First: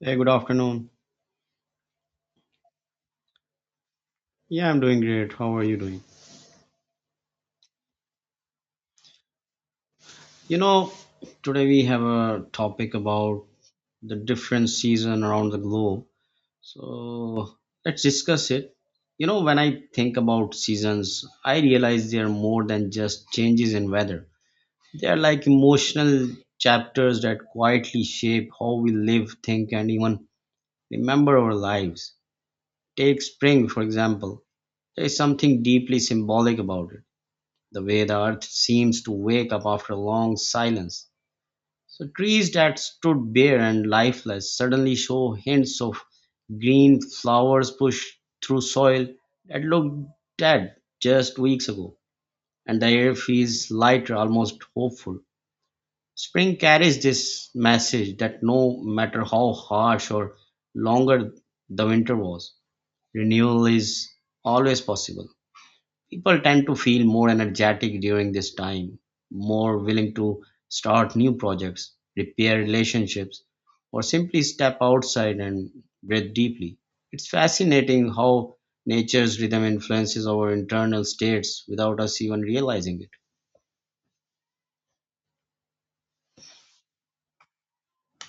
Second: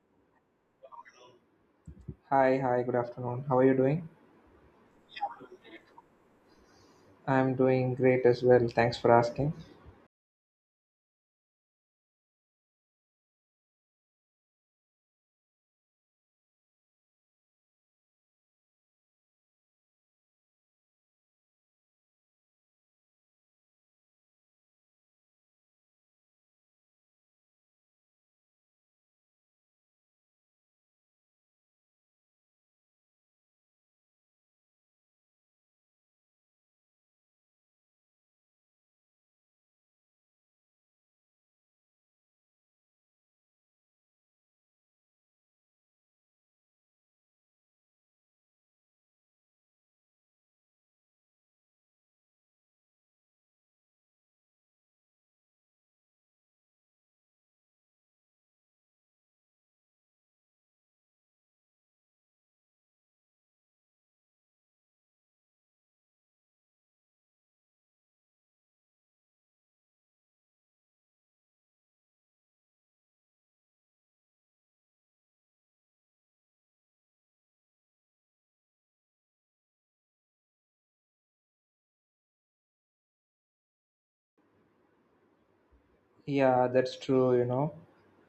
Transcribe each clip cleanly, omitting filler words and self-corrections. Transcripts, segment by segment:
Hey, good afternoon. Hi, good afternoon. How are you doing? Yeah, I'm doing great. How are you doing? I'm doing great as well. Thanks for asking. You know, today we have a topic about the different season around the globe. So let's discuss it. When I think about seasons, I realize they are more than just changes in weather. They are like emotional chapters that quietly shape how we live, think, and even remember our lives. Take spring, for example. There is something deeply symbolic about it, the way the earth seems to wake up after a long silence. So, trees that stood bare and lifeless suddenly show hints of green, flowers push through soil that looked dead just weeks ago, and the air feels lighter, almost hopeful. Spring carries this message that no matter how harsh or longer the winter was, renewal is always possible. People tend to feel more energetic during this time, more willing to start new projects, repair relationships, or simply step outside and breathe deeply. It's fascinating how nature's rhythm influences our internal states without us even realizing it. Yeah, that's true,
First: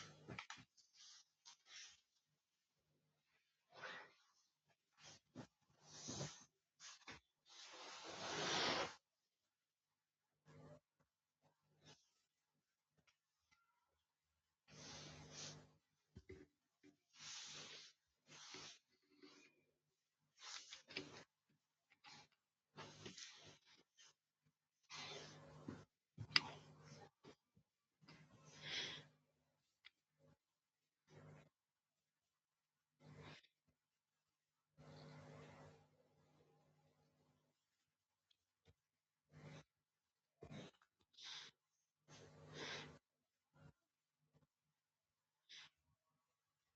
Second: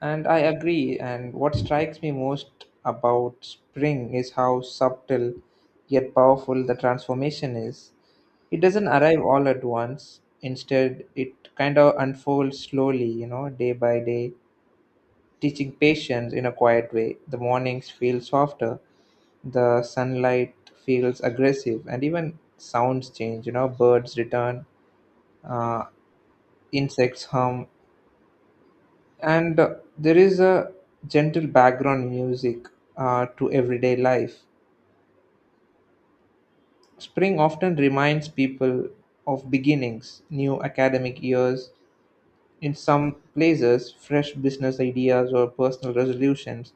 And I agree. And what strikes me most about spring is how subtle yet powerful the transformation is. It doesn't arrive all at once. Instead, it kind of unfolds slowly, day by day, teaching patience in a quiet way. The mornings feel softer, the sunlight feels aggressive, and even sounds change. Birds return, uh, insects hum, and there is a gentle background music to everyday life. Spring often reminds people of beginnings, new academic years in some places, fresh business ideas or personal resolutions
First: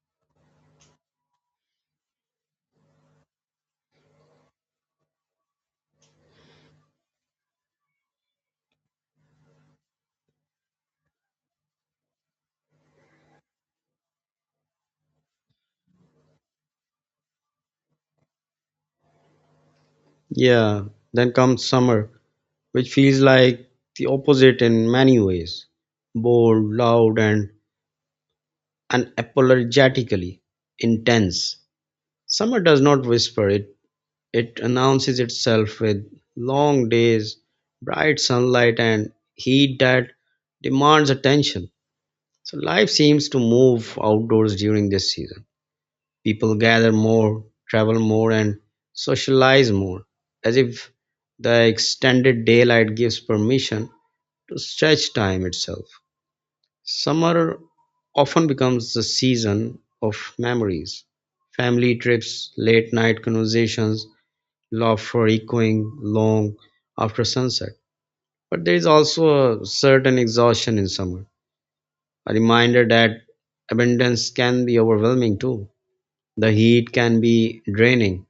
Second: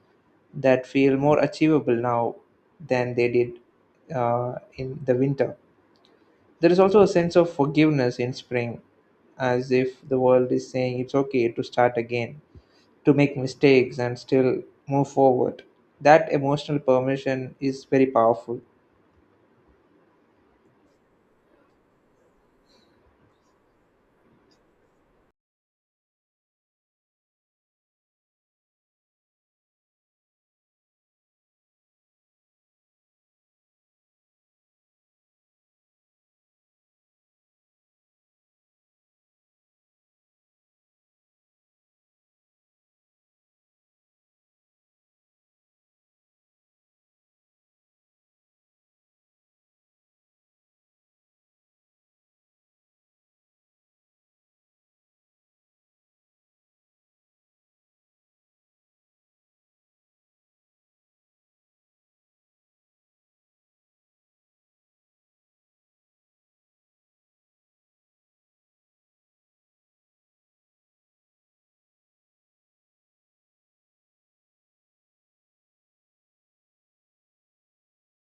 that feel more achievable now than they did in the winter. There is also a sense of forgiveness in spring, as if the world is saying it's okay to start again, to make mistakes and still move forward. That emotional permission is very powerful. Yeah, then comes summer, which feels like the opposite in many ways: bold, loud, and unapologetically intense. Summer does not whisper, it announces itself with long days, bright sunlight, and heat that demands attention. So life seems to move outdoors during this season. People gather more, travel more, and socialize more, as if the extended daylight gives permission to stretch time itself. Summer often becomes the season of memories, family trips, late night conversations, love for echoing long after sunset. But there is also a certain exhaustion in summer, a reminder that abundance can be overwhelming too. The heat can be draining,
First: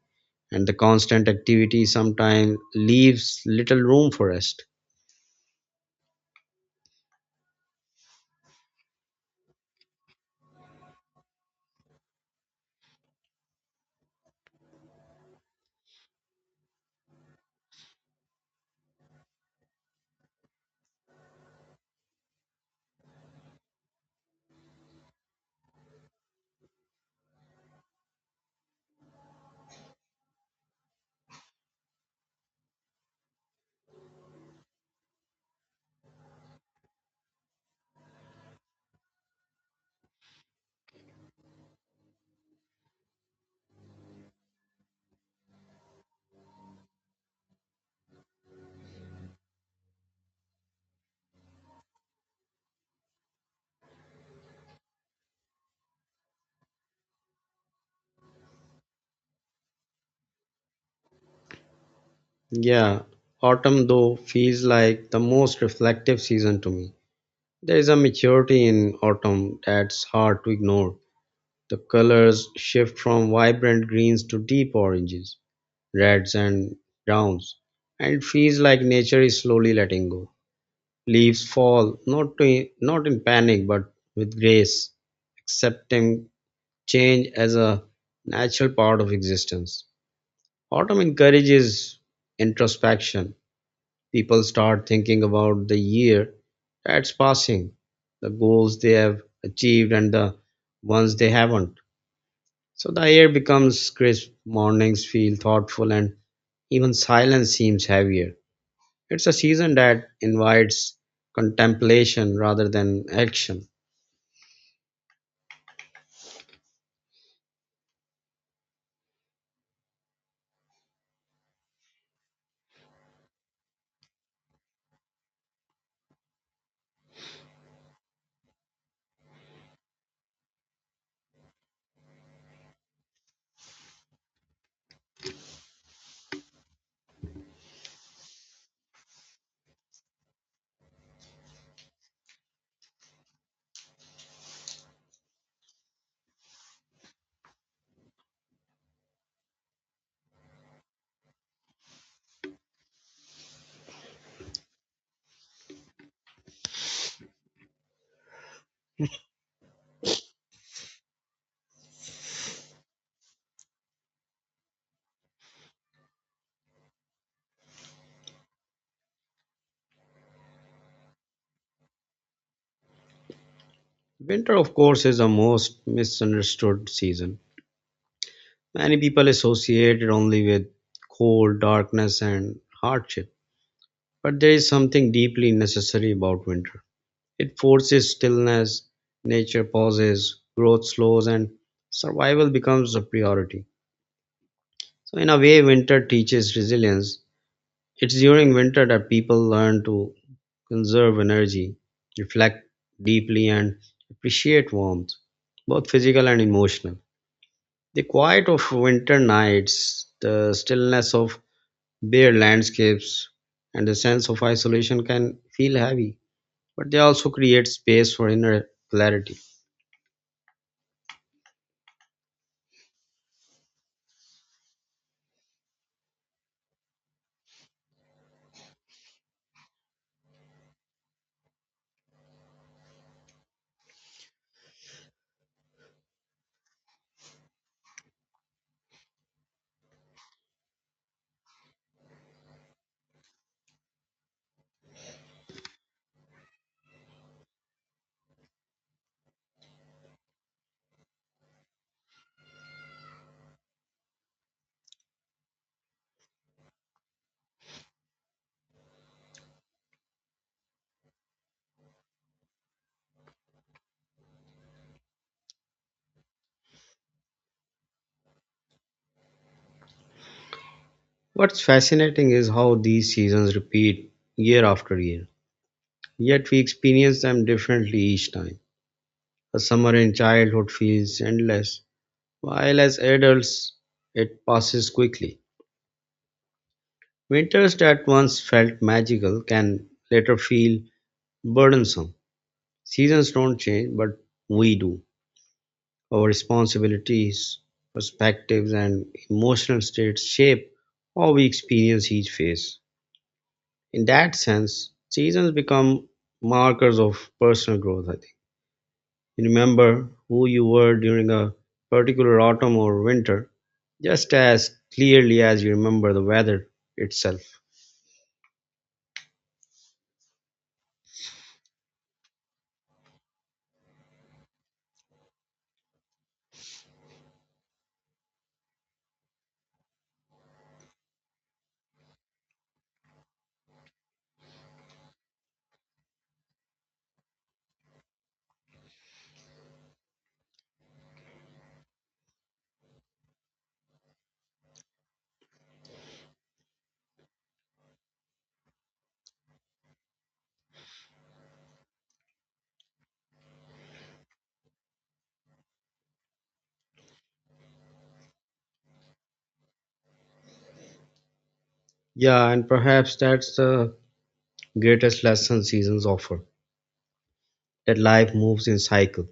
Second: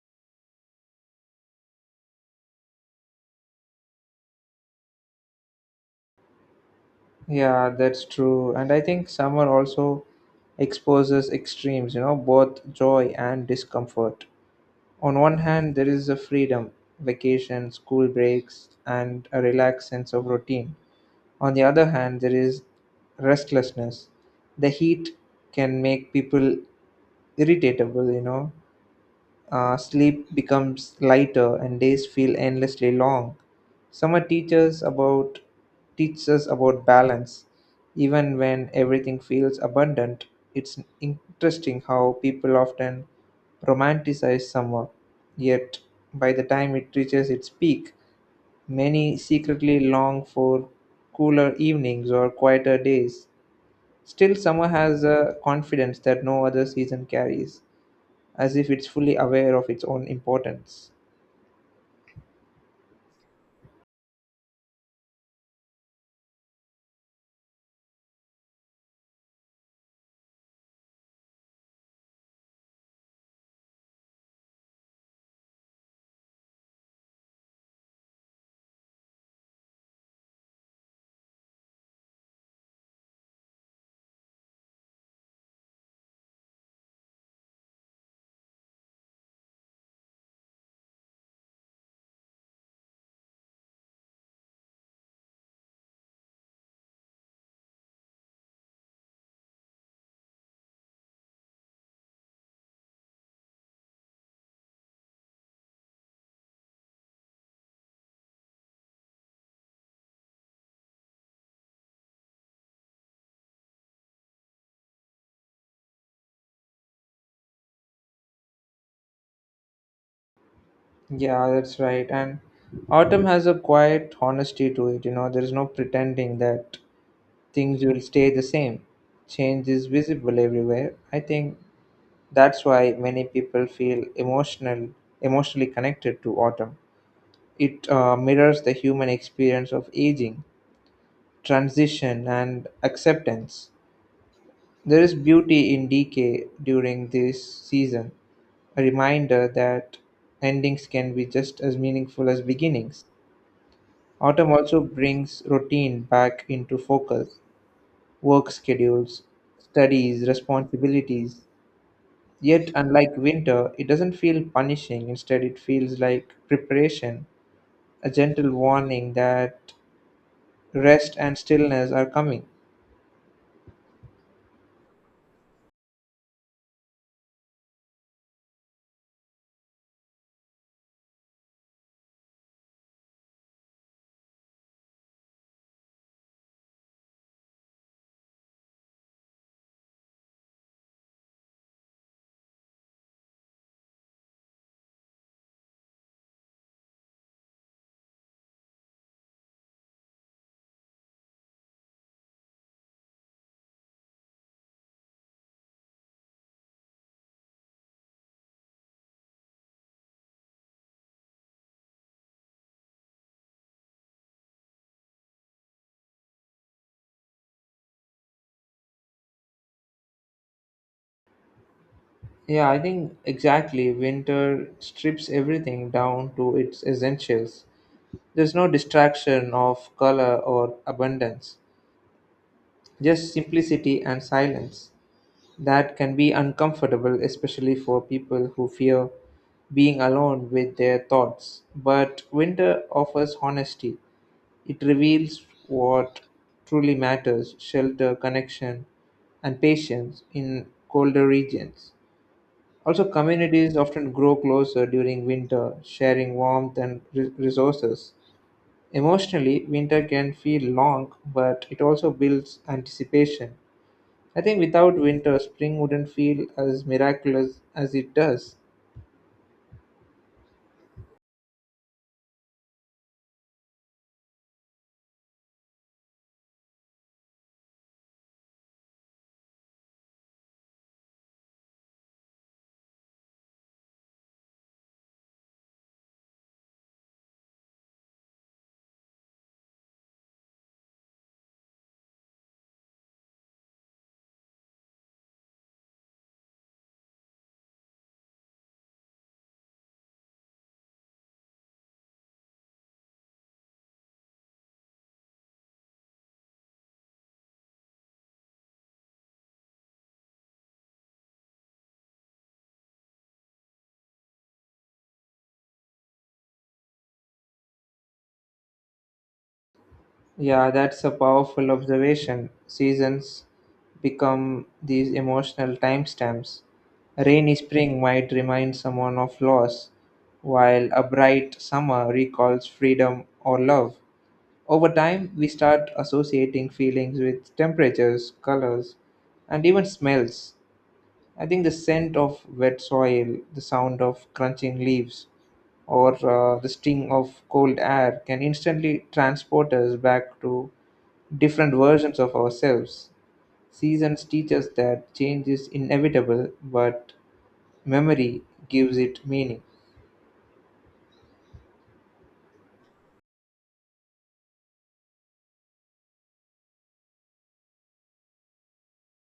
and the constant activity sometimes leaves little room for rest. Yeah, that's true. And I think summer also exposes extremes, both joy and discomfort. On one hand, there is a freedom, vacation, school breaks, and a relaxed sense of routine. On the other hand, there is restlessness. The heat can make people irritable, Sleep becomes lighter and days feel endlessly long. Summer teaches about teaches us about balance. Even when everything feels abundant, it's interesting how people often romanticize summer. Yet by the time it reaches its peak, many secretly long for cooler evenings or quieter days. Still, summer has a confidence that no other season carries, as if it's fully aware of its own importance. Yeah, autumn though feels like the most reflective season to me. There is a maturity in autumn that's hard to ignore. The colors shift from vibrant greens to deep oranges, reds, and browns, and it feels like nature is slowly letting go. Leaves fall, not in panic, but with grace, accepting change as a natural part of existence. Autumn encourages introspection. People start thinking about the year that's passing, the goals they have achieved, and the ones they haven't. So the air becomes crisp, mornings feel thoughtful, and even silence seems heavier. It's a season that invites contemplation rather than action. Yeah, that's right. And autumn has a quiet honesty to it, there's no pretending that things will stay the same. Change is visible everywhere. I think that's why many people feel emotionally connected to autumn. It mirrors the human experience of aging, transition, and acceptance. There is beauty in decay during this season, a reminder that endings can be just as meaningful as beginnings. Autumn also brings routine back into focus, work schedules, studies, responsibilities. Yet, unlike winter, it doesn't feel punishing. Instead, it feels like preparation, a gentle warning that rest and stillness are coming. Winter, of course, is a most misunderstood season. Many people associate it only with cold, darkness, and hardship. But there is something deeply necessary about winter. It forces stillness, nature pauses, growth slows, and survival becomes a priority. So, in a way, winter teaches resilience. It's during winter that people learn to conserve energy, reflect deeply, and appreciate warmth, both physical and emotional. The quiet of winter nights, the stillness of bare landscapes, and the sense of isolation can feel heavy, but they also create space for inner clarity. Yeah, I think exactly. Winter strips everything down to its essentials. There's no distraction of color or abundance, just simplicity and silence. That can be uncomfortable, especially for people who fear being alone with their thoughts. But winter offers honesty, it reveals what truly matters, shelter, connection, and patience in colder regions. Also, communities often grow closer during winter, sharing warmth and resources. Emotionally, winter can feel long, but it also builds anticipation. I think without winter, spring wouldn't feel as miraculous as it does. What's fascinating is how these seasons repeat year after year, yet we experience them differently each time. A summer in childhood feels endless, while as adults it passes quickly. Winters that once felt magical can later feel burdensome. Seasons don't change, but we do. Our responsibilities, perspectives, and emotional states shape how we experience each phase. In that sense, seasons become markers of personal growth, I think. You remember who you were during a particular autumn or winter, just as clearly as you remember the weather itself. Yeah, that's a powerful observation. Seasons become these emotional timestamps. A rainy spring might remind someone of loss, while a bright summer recalls freedom or love. Over time, we start associating feelings with temperatures, colors, and even smells. I think the scent of wet soil, the sound of crunching leaves, or the sting of cold air can instantly transport us back to different versions of ourselves. Seasons teach us that change is inevitable, but memory gives it meaning. Yeah, and perhaps that's the greatest lesson seasons offer, that life moves in cycle.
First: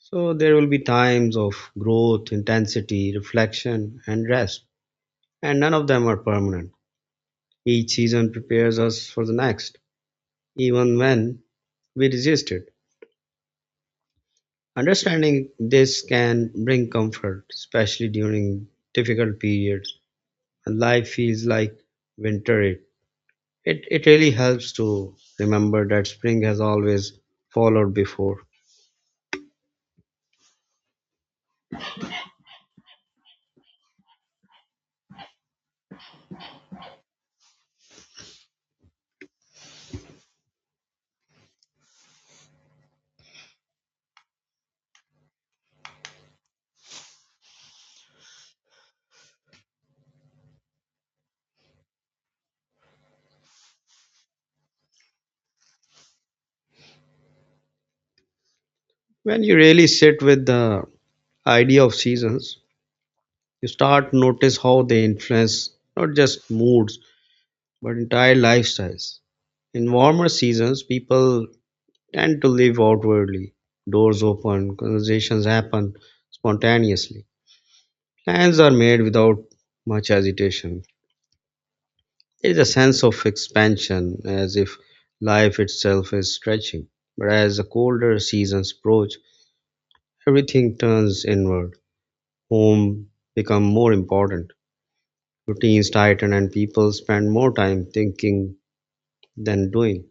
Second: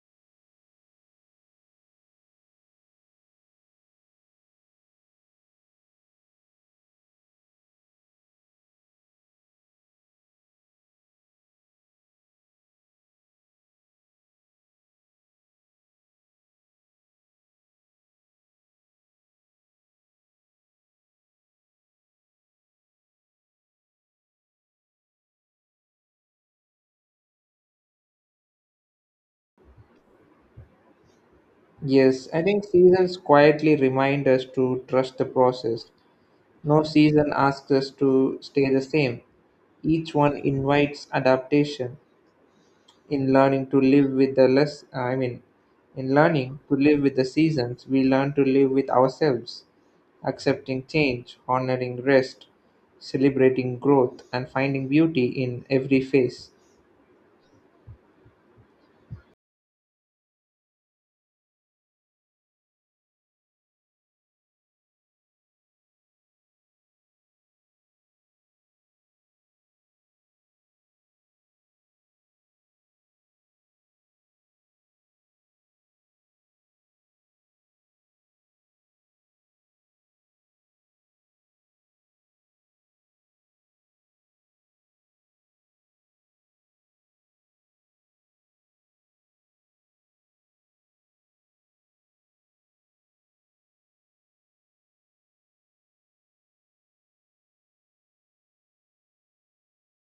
So there will be times of growth, intensity, reflection, and rest, and none of them are permanent. Each season prepares us for the next, even when we resist it. Understanding this can bring comfort, especially during difficult periods when life feels like winter. It really helps to remember that spring has always followed before. Yes, I think seasons quietly remind us to trust the process. No season asks us to stay the same. Each one invites adaptation in learning to live with the less I mean in learning to live with the seasons, we learn to live with ourselves, accepting change, honoring rest, celebrating growth, and finding beauty in every phase. When you really sit with the idea of seasons, you start notice how they influence not just moods but entire lifestyles. In warmer seasons, people tend to live outwardly. Doors open, conversations happen spontaneously, plans are made without much agitation. There is a sense of expansion, as if life itself is stretching. But as the colder seasons approach, everything turns inward. Home become more important. Routines tighten and people spend more time thinking than doing.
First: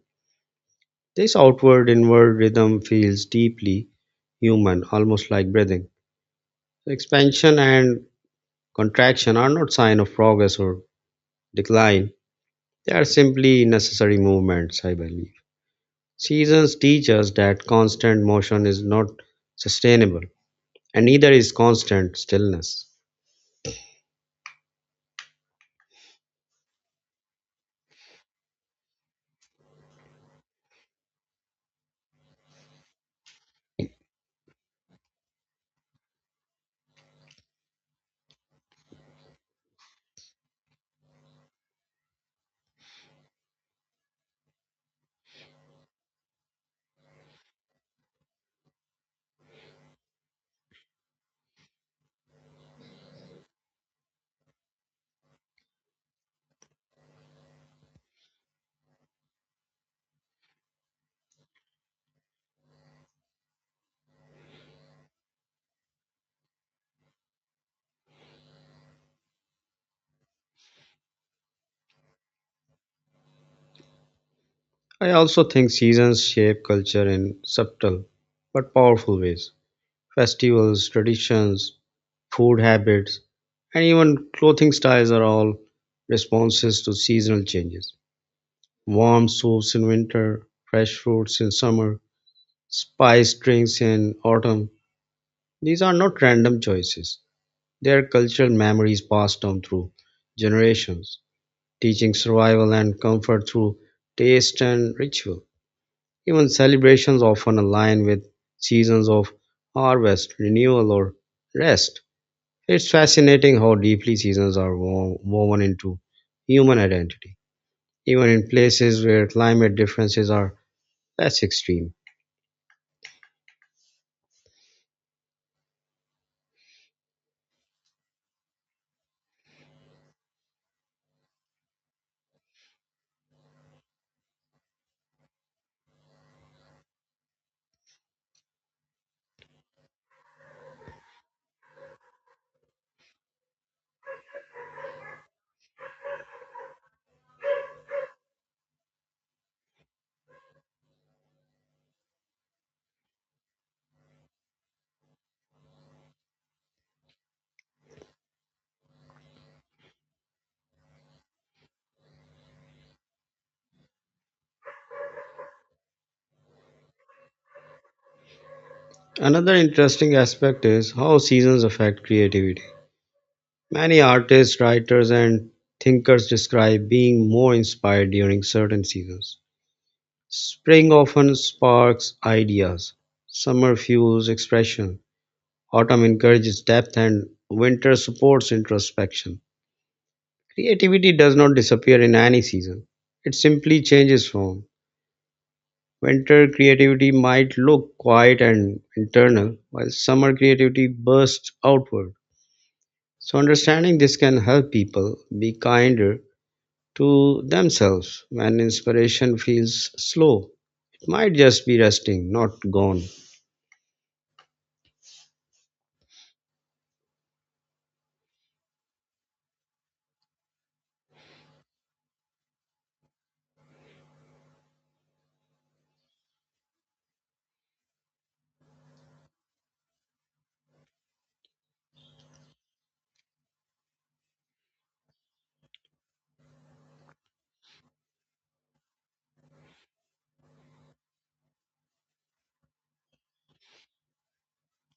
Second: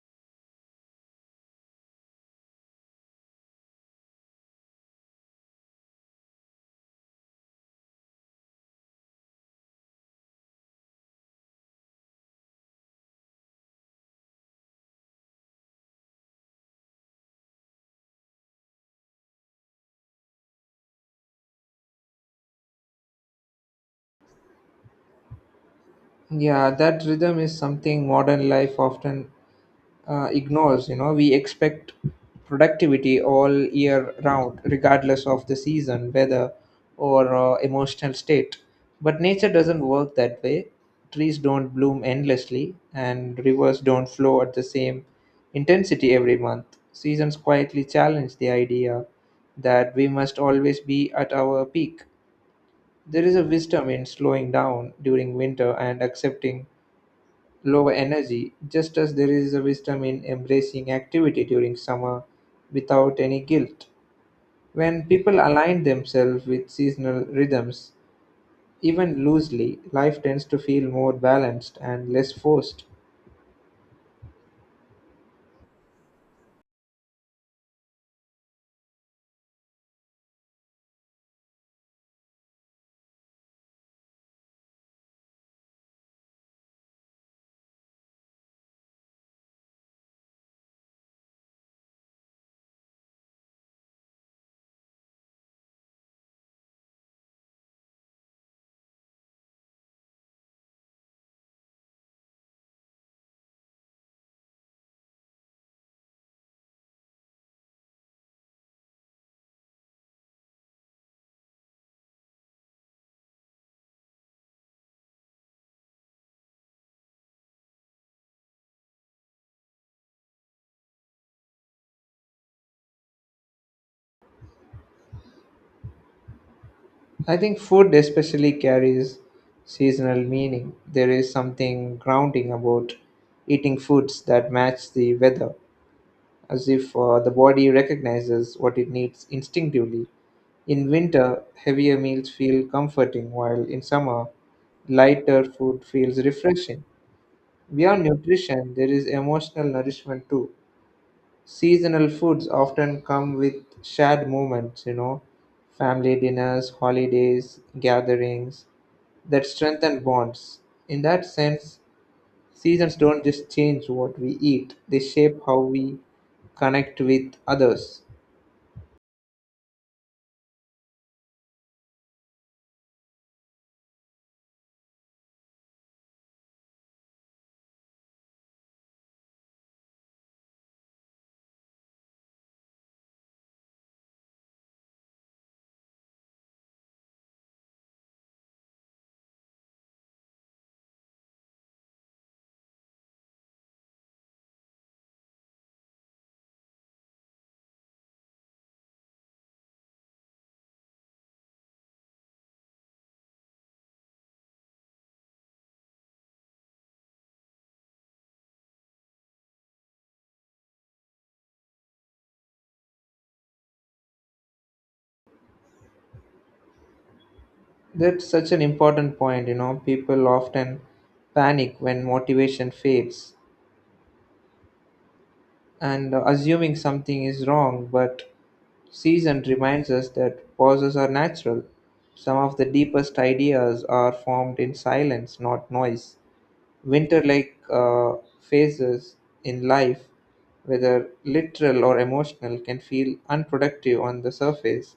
This outward inward rhythm feels deeply human, almost like breathing. So expansion and contraction are not sign of progress or decline. They are simply necessary movements, I believe. Seasons teach us that constant motion is not sustainable, and neither is constant stillness. Yeah, that rhythm is something modern life often ignores. We expect productivity all year round, regardless of the season, weather, or emotional state. But nature doesn't work that way. Trees don't bloom endlessly and rivers don't flow at the same intensity every month. Seasons quietly challenge the idea that we must always be at our peak. There is a wisdom in slowing down during winter and accepting lower energy, just as there is a wisdom in embracing activity during summer without any guilt. When people align themselves with seasonal rhythms, even loosely, life tends to feel more balanced and less forced. I also think seasons shape culture in subtle but powerful ways. Festivals, traditions, food habits, and even clothing styles are all responses to seasonal changes. Warm soups in winter, fresh fruits in summer, spiced drinks in autumn. These are not random choices. They are cultural memories passed down through generations, teaching survival and comfort through taste and ritual. Even celebrations often align with seasons of harvest, renewal, or rest. It's fascinating how deeply seasons are woven into human identity, even in places where climate differences are less extreme. I think food especially carries seasonal meaning. There is something grounding about eating foods that match the weather, as if the body recognizes what it needs instinctively. In winter, heavier meals feel comforting, while in summer, lighter food feels refreshing. Beyond nutrition, there is emotional nourishment too. Seasonal foods often come with shared moments, family dinners, holidays, gatherings that strengthen bonds. In that sense, seasons don't just change what we eat, they shape how we connect with others. Another interesting aspect is how seasons affect creativity. Many artists, writers, and thinkers describe being more inspired during certain seasons. Spring often sparks ideas, summer fuels expression, autumn encourages depth, and winter supports introspection. Creativity does not disappear in any season, it simply changes form. Winter creativity might look quiet and internal, while summer creativity bursts outward. So, understanding this can help people be kinder to themselves. When inspiration feels slow, it might just be resting, not gone. That's such an important point, People often panic when motivation fades and assuming something is wrong, but season reminds us that pauses are natural. Some of the deepest ideas are formed in silence, not noise. Winter like phases in life, whether literal or emotional, can feel unproductive on the surface,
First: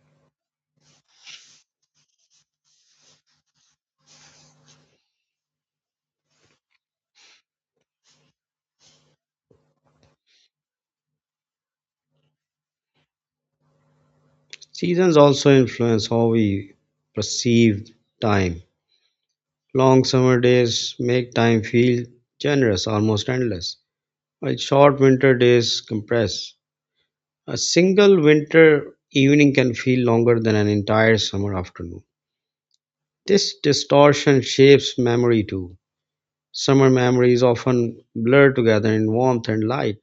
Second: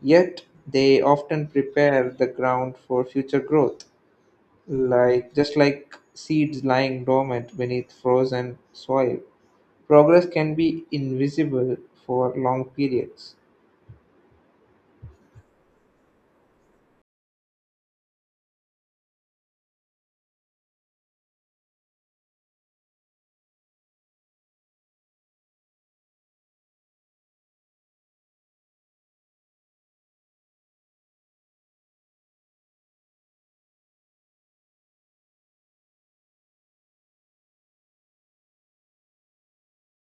yet they often prepare the ground for future growth. Like just like seeds lying dormant beneath frozen soil, progress can be invisible for long periods. Seasons also influence how we perceive time. Long summer days make time feel generous, almost endless, while short winter days compress. A single winter evening can feel longer than an entire summer afternoon. This distortion shapes memory too. Summer memories often blur together in warmth and light,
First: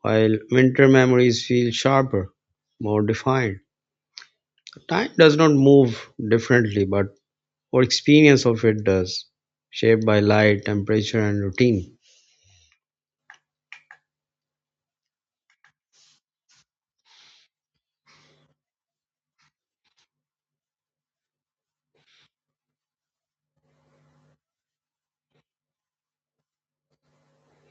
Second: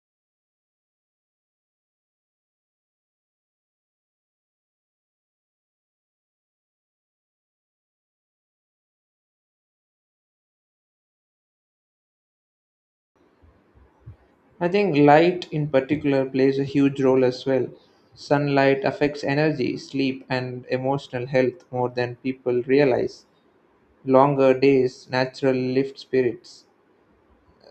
while winter memories feel sharper, more defined. Time does not move differently, but our experience of it does, shaped by light, temperature, and routine. I think light in particular plays a huge role as well. Sunlight affects energy, sleep, and emotional health more than people realize. Longer days naturally lift spirits,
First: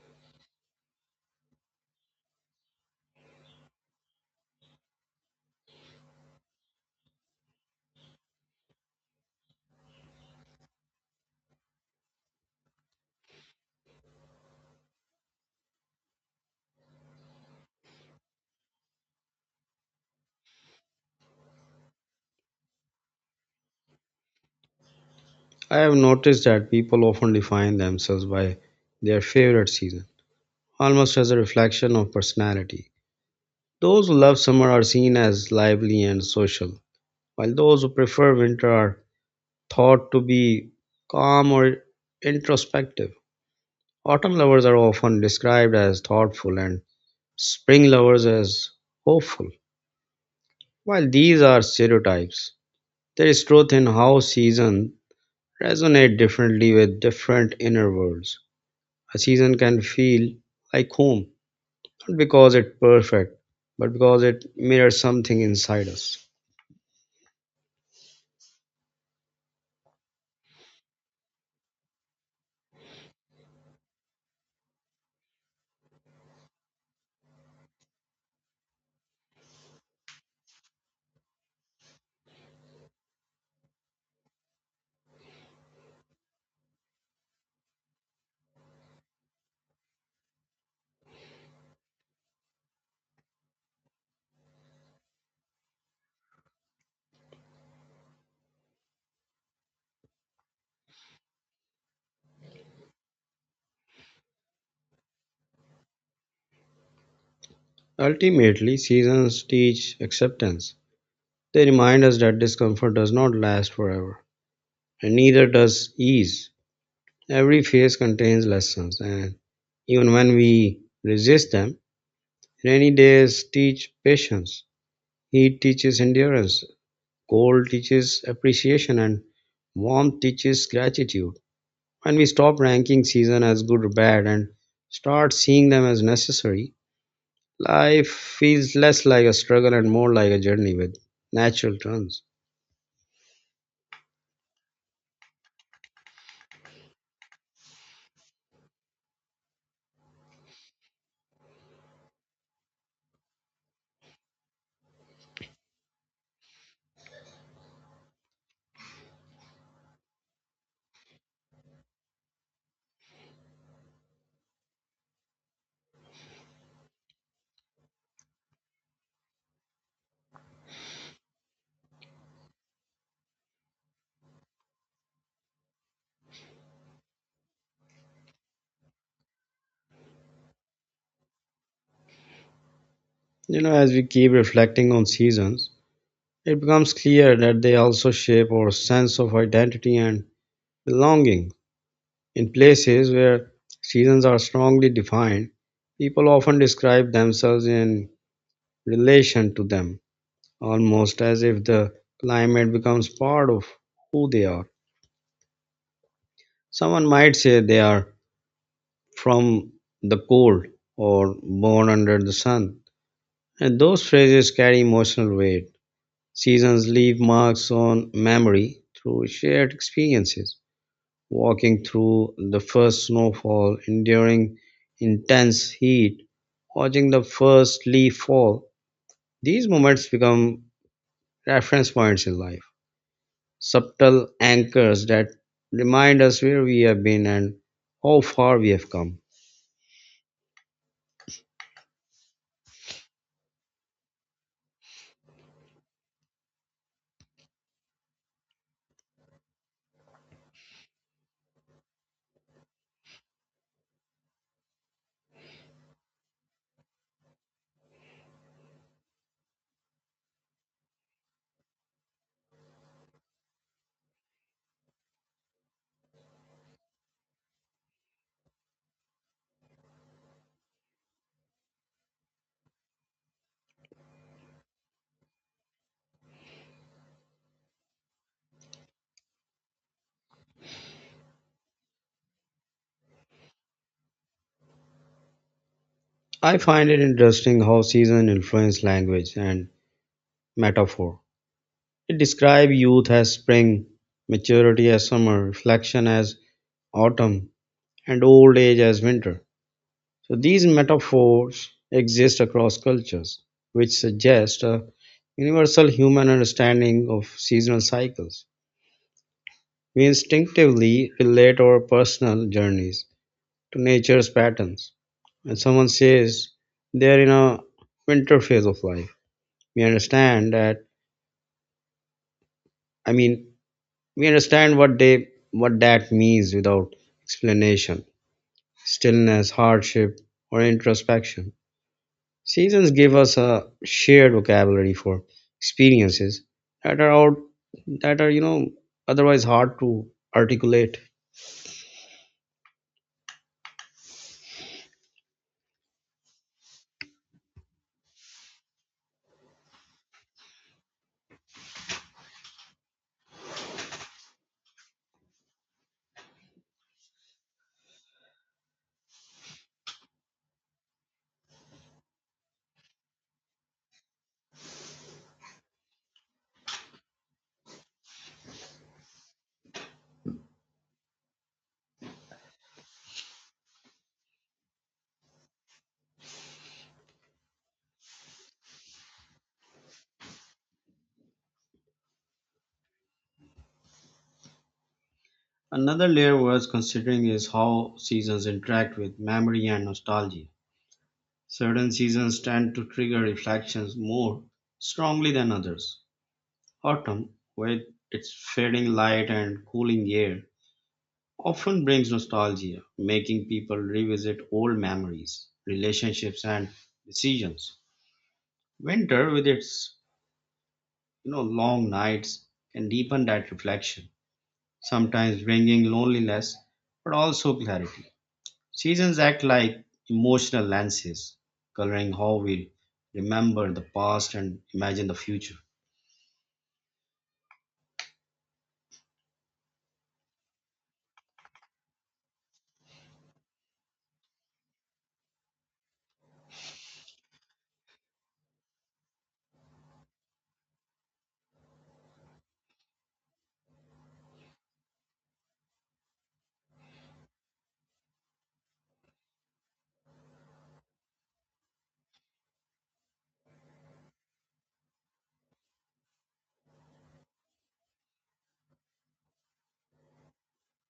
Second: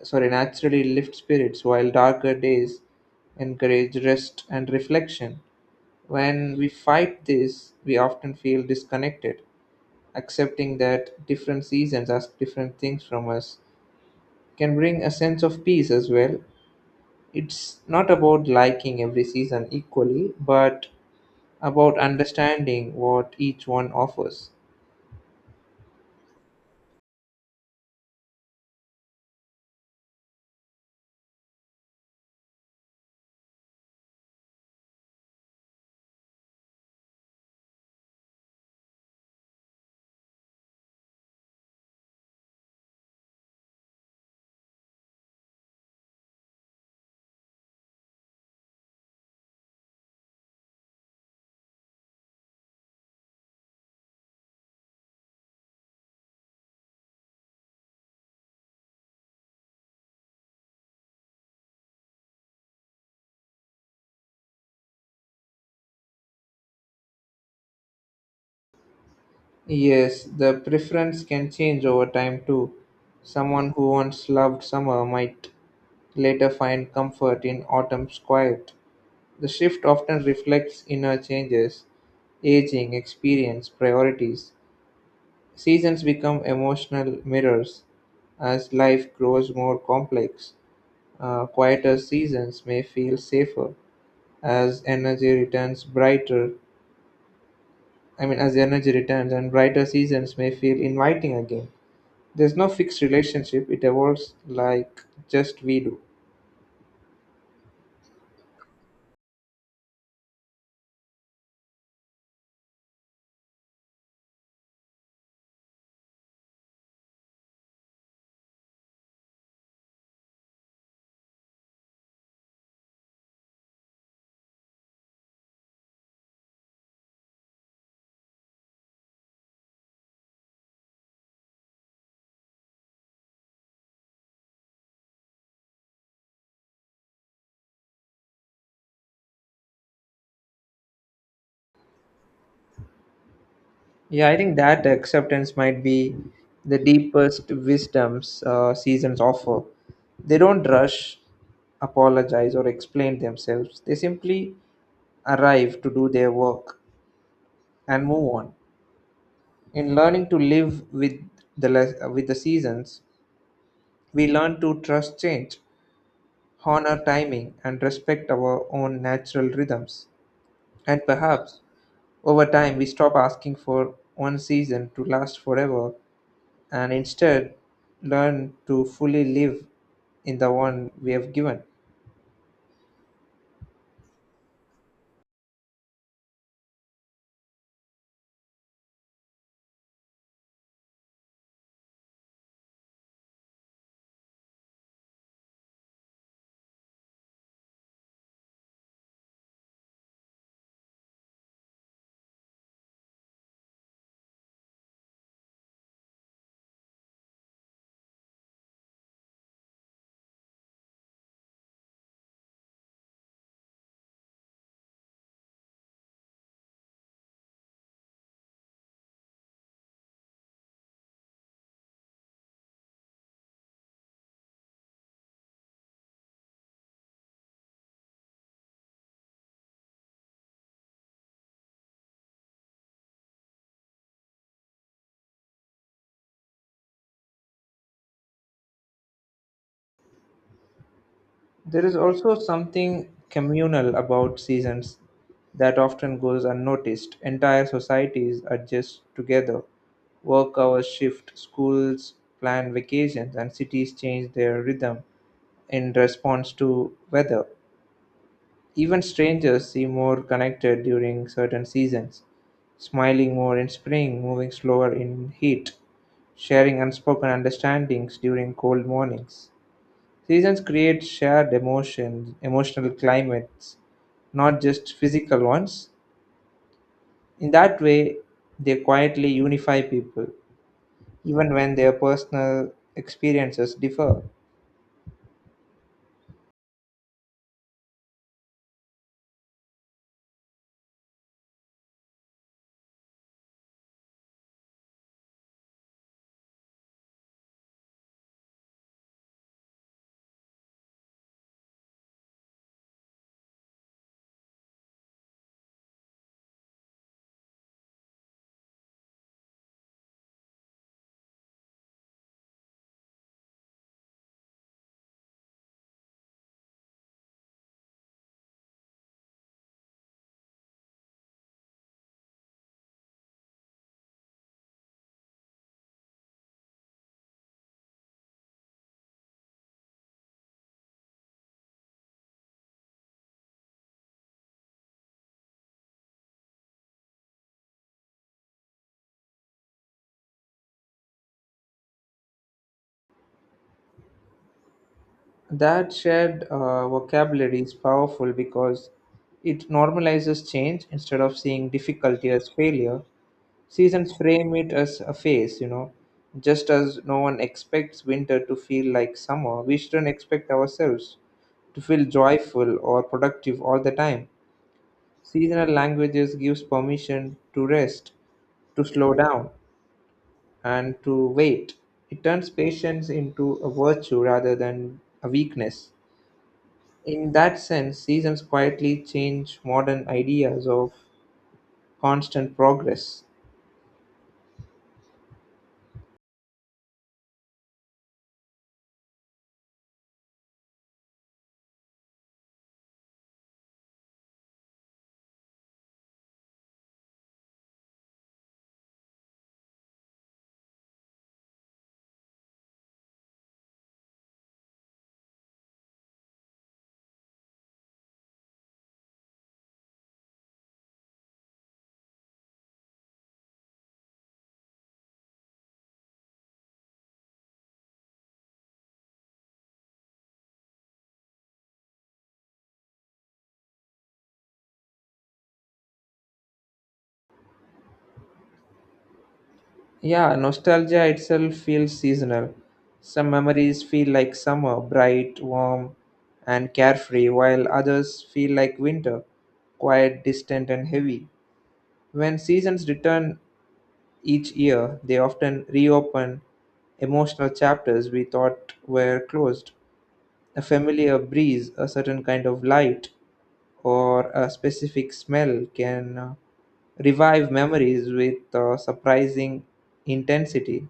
sorry naturally lift spirits, while darker days encourage rest and reflection. When we fight this, we often feel disconnected. Accepting that different seasons ask different things from us can bring a sense of peace as well. It's not about liking every season equally, but about understanding what each one offers. I have noticed that people often define themselves by their favorite season, almost as a reflection of personality. Those who love summer are seen as lively and social, while those who prefer winter are thought to be calm or introspective. Autumn lovers are often described as thoughtful, and spring lovers as hopeful. While these are stereotypes, there is truth in how seasons resonate differently with different inner worlds. A season can feel like home, not because it's perfect, but because it mirrors something inside us. Yes, the preference can change over time too. Someone who once loved summer might later find comfort in autumn's quiet. The shift often reflects inner changes, aging, experience, priorities. Seasons become emotional mirrors as life grows more complex. Quieter seasons may feel safer as energy returns as energy returns, and brighter seasons may feel inviting again. There's no fixed relationship, it evolves like just we do. Ultimately, seasons teach acceptance. They remind us that discomfort does not last forever, and neither does ease. Every phase contains lessons, and even when we resist them, rainy days teach patience, heat teaches endurance, cold teaches appreciation, and warmth teaches gratitude. When we stop ranking season as good or bad and start seeing them as necessary, life feels less like a struggle and more like a journey with natural turns. Yeah, I think that acceptance might be the deepest wisdoms seasons offer. They don't rush, apologize, or explain themselves. They simply arrive to do their work and move on. In learning to live with with the seasons, we learn to trust change, honor timing, and respect our own natural rhythms. And perhaps over time, we stop asking for one season to last forever, and instead learn to fully live in the one we have given. You know, as we keep reflecting on seasons, it becomes clear that they also shape our sense of identity and belonging. In places where seasons are strongly defined, people often describe themselves in relation to them, almost as if the climate becomes part of who they are. Someone might say they are from the cold or born under the sun, and those phrases carry emotional weight. Seasons leave marks on memory through shared experiences: walking through the first snowfall, enduring intense heat, watching the first leaf fall. These moments become reference points in life, subtle anchors that remind us where we have been and how far we have come. There is also something communal about seasons that often goes unnoticed. Entire societies adjust together. Work hours shift, schools plan vacations, and cities change their rhythm in response to weather. Even strangers seem more connected during certain seasons, smiling more in spring, moving slower in heat, sharing unspoken understandings during cold mornings. Seasons create shared emotions, emotional climates, not just physical ones. In that way, they quietly unify people, even when their personal experiences differ. I find it interesting how season influence language and metaphor. It describes youth as spring, maturity as summer, reflection as autumn, and old age as winter. So these metaphors exist across cultures, which suggest a universal human understanding of seasonal cycles. We instinctively relate our personal journeys to nature's patterns. When someone says they are in a winter phase of life, we understand that. I mean, we understand what that means without explanation. Stillness, hardship, or introspection. Seasons give us a shared vocabulary for experiences that are out that are, otherwise hard to articulate. That shared vocabulary is powerful because it normalizes change instead of seeing difficulty as failure. Seasons frame it as a phase, Just as no one expects winter to feel like summer, we shouldn't expect ourselves to feel joyful or productive all the time. Seasonal languages gives permission to rest, to slow down, and to wait. It turns patience into a virtue rather than a weakness. In that sense, seasons quietly change modern ideas of constant progress. Another layer worth considering is how seasons interact with memory and nostalgia. Certain seasons tend to trigger reflections more strongly than others. Autumn, with its fading light and cooling air, often brings nostalgia, making people revisit old memories, relationships, and decisions. Winter, with its long nights, can deepen that reflection, sometimes bringing loneliness, but also clarity. Seasons act like emotional lenses, coloring how we remember the past and imagine the future. Yeah, nostalgia itself feels seasonal. Some memories feel like summer, bright, warm, and carefree, while others feel like winter, quiet, distant, and heavy. When seasons return each year, they often reopen emotional chapters we thought were closed. A familiar breeze, a certain kind of light, or a specific smell can revive memories with surprising intensity.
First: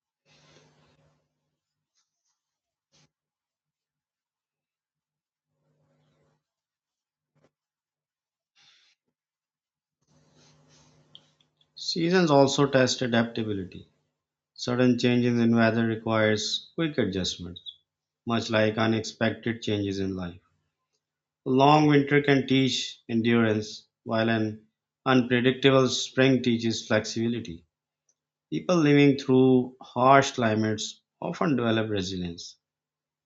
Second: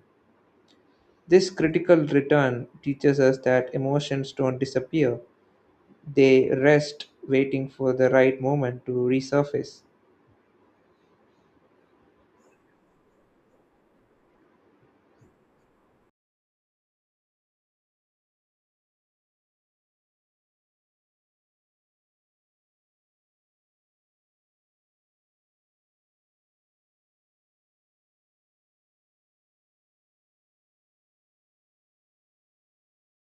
This critical return teaches us that emotions don't disappear, they rest, waiting for the right moment to resurface. Seasons also test adaptability. Sudden changes in weather requires quick adjustments, much like unexpected changes in life. A long winter can teach endurance, while an unpredictable spring teaches flexibility. People living through harsh climates often develop resilience,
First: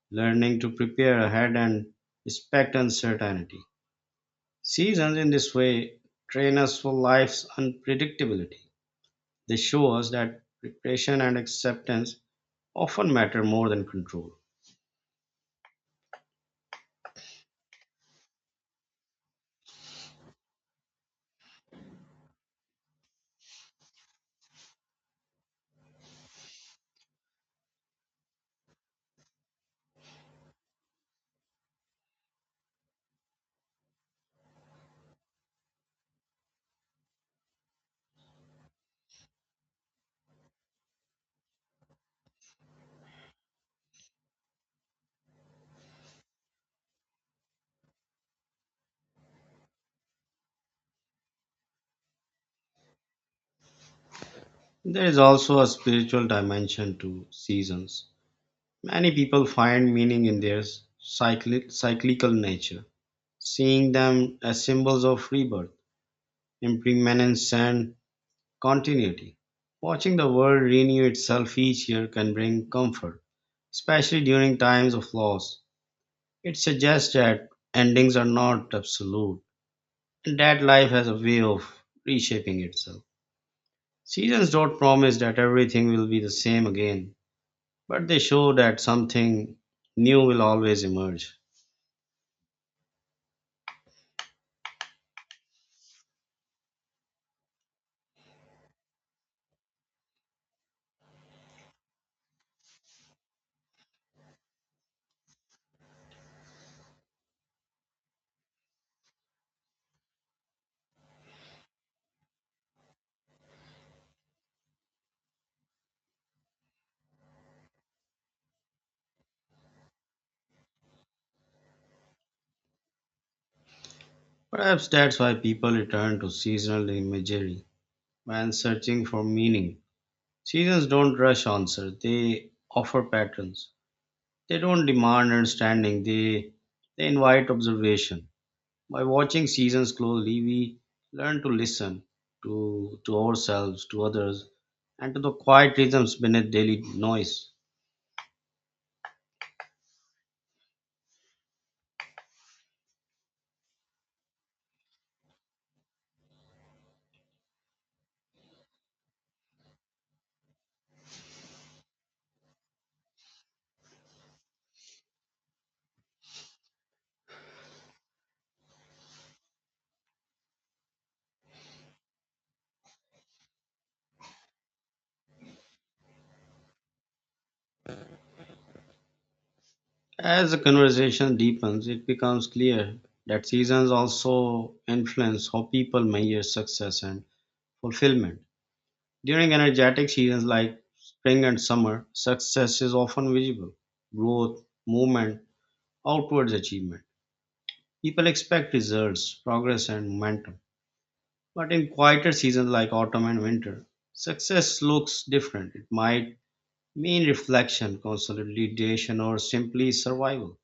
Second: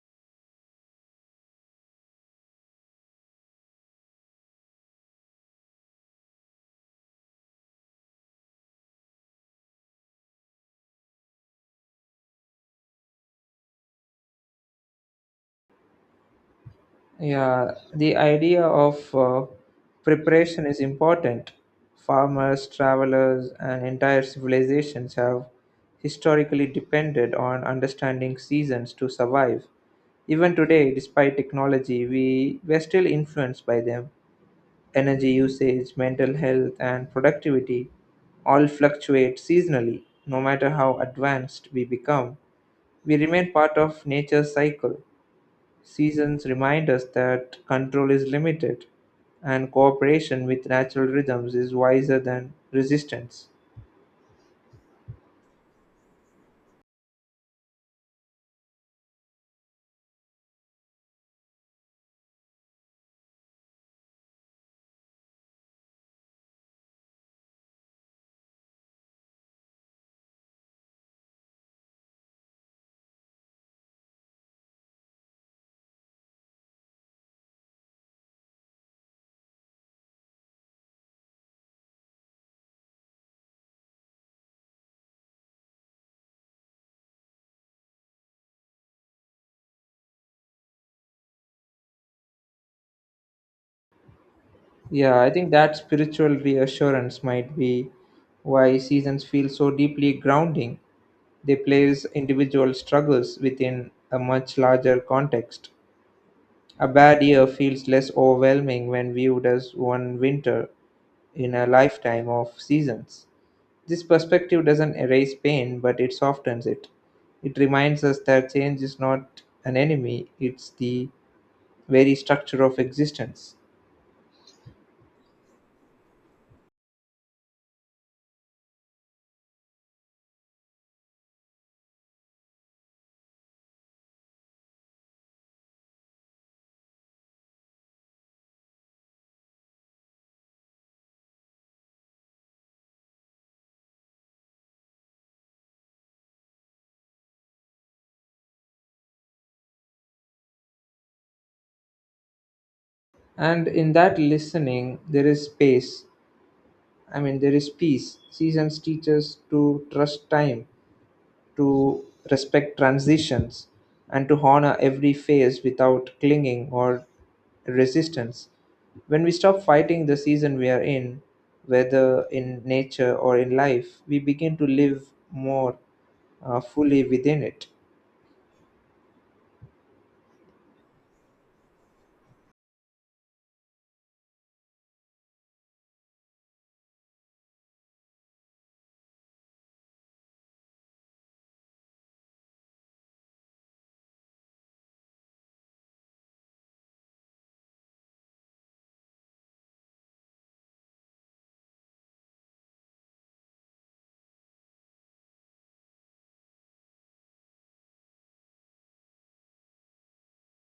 learning to prepare ahead and respect uncertainty. Seasons in this way train us for life's unpredictability. They show us that preparation and acceptance often matter more than control. Yeah, the idea of preparation is important. Farmers, travelers, and entire civilizations have historically depended on understanding seasons to survive. Even today, despite technology, we're still influenced by them. Energy usage, mental health, and productivity all fluctuate seasonally, no matter how advanced we become. We remain part of nature's cycle. Seasons remind us that control is limited and cooperation with natural rhythms is wiser than resistance. There is also a spiritual dimension to seasons. Many people find meaning in their cyclical nature, seeing them as symbols of rebirth, impermanence, and continuity. Watching the world renew itself each year can bring comfort, especially during times of loss. It suggests that endings are not absolute and that life has a way of reshaping itself. Seasons don't promise that everything will be the same again, but they show that something new will always emerge. Yeah, I think that spiritual reassurance might be why seasons feel so deeply grounding. They place individual struggles within a much larger context. A bad year feels less overwhelming when viewed as one winter in a lifetime of seasons. This perspective doesn't erase pain, but it softens it. It reminds us that change is not an enemy, it's the very structure of existence. Perhaps that's why people return to seasonal imagery when searching for meaning. Seasons don't rush answers, they offer patterns. They don't demand understanding, they invite observation. By watching seasons closely, we learn to listen to ourselves, to others, and to the quiet rhythms beneath daily noise. And in that listening, there is space. I mean, there is peace. Seasons teach us to trust time, to respect transitions, and to honor every phase without clinging or resistance. When we stop fighting the season we are in, whether in nature or in life, we begin to live more fully within it. As the conversation deepens, it becomes clear that seasons also influence how people measure success and fulfillment. During energetic seasons like spring and summer, success is often visible. Growth, movement, outwards achievement. People expect results, progress, and momentum. But in quieter seasons like autumn and winter, success looks different. It might mean reflection, consolidation, or simply survival.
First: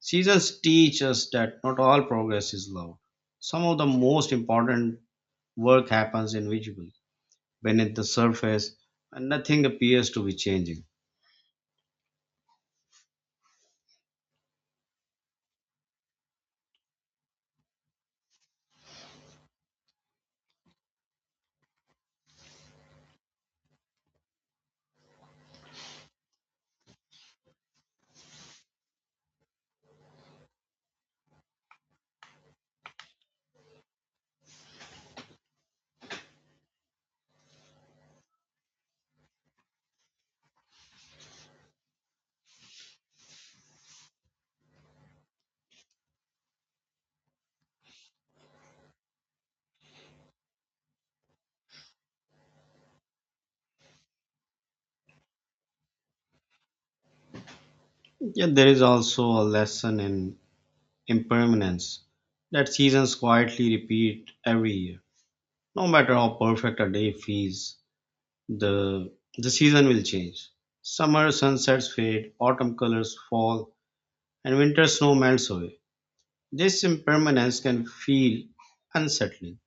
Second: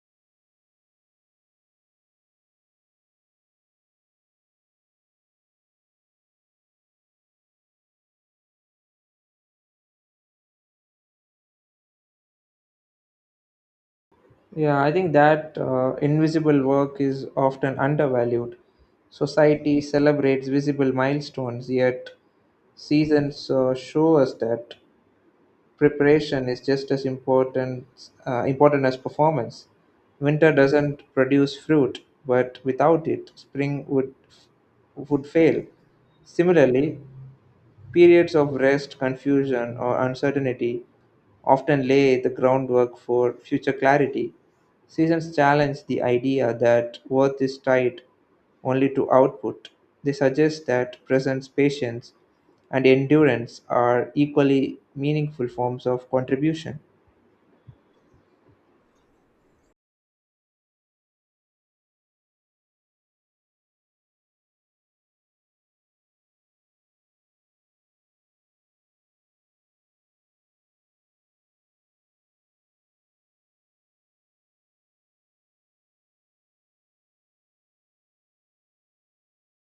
Seasons teach us that not all progress is loud. Some of the most important work happens invisible, beneath the surface, and nothing appears to be changing. Yeah, I think that invisible work is often undervalued. Society celebrates visible milestones, yet seasons show us that preparation is just as important as performance. Winter doesn't produce fruit, but without it, spring would fail. Similarly, periods of rest, confusion, or uncertainty often lay the groundwork for future clarity. Seasons challenge the idea that worth is tied only to output. They suggest that presence, patience, and endurance are equally meaningful forms of contribution. Yeah, there is also a lesson in impermanence that seasons quietly repeat every year. No matter how perfect a day feels, the the season will change. Summer sunsets fade, autumn colors fall, and winter snow melts away. This impermanence can feel unsettling,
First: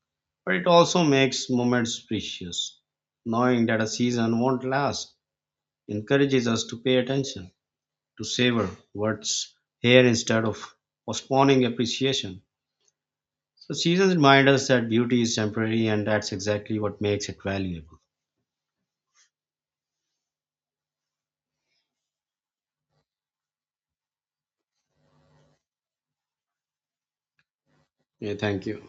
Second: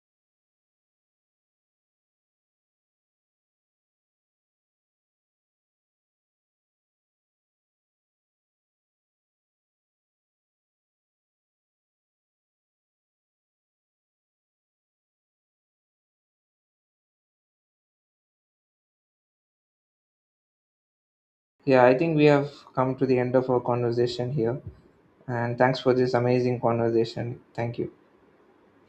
but it also makes moments precious. Knowing that a season won't last encourages us to pay attention, to savor what's here instead of postponing appreciation. So seasons remind us that beauty is temporary, and that's exactly what makes it valuable. Yeah, I think we have come to the end of our conversation here. And thanks for this amazing conversation. Thank you. Yeah, thank you.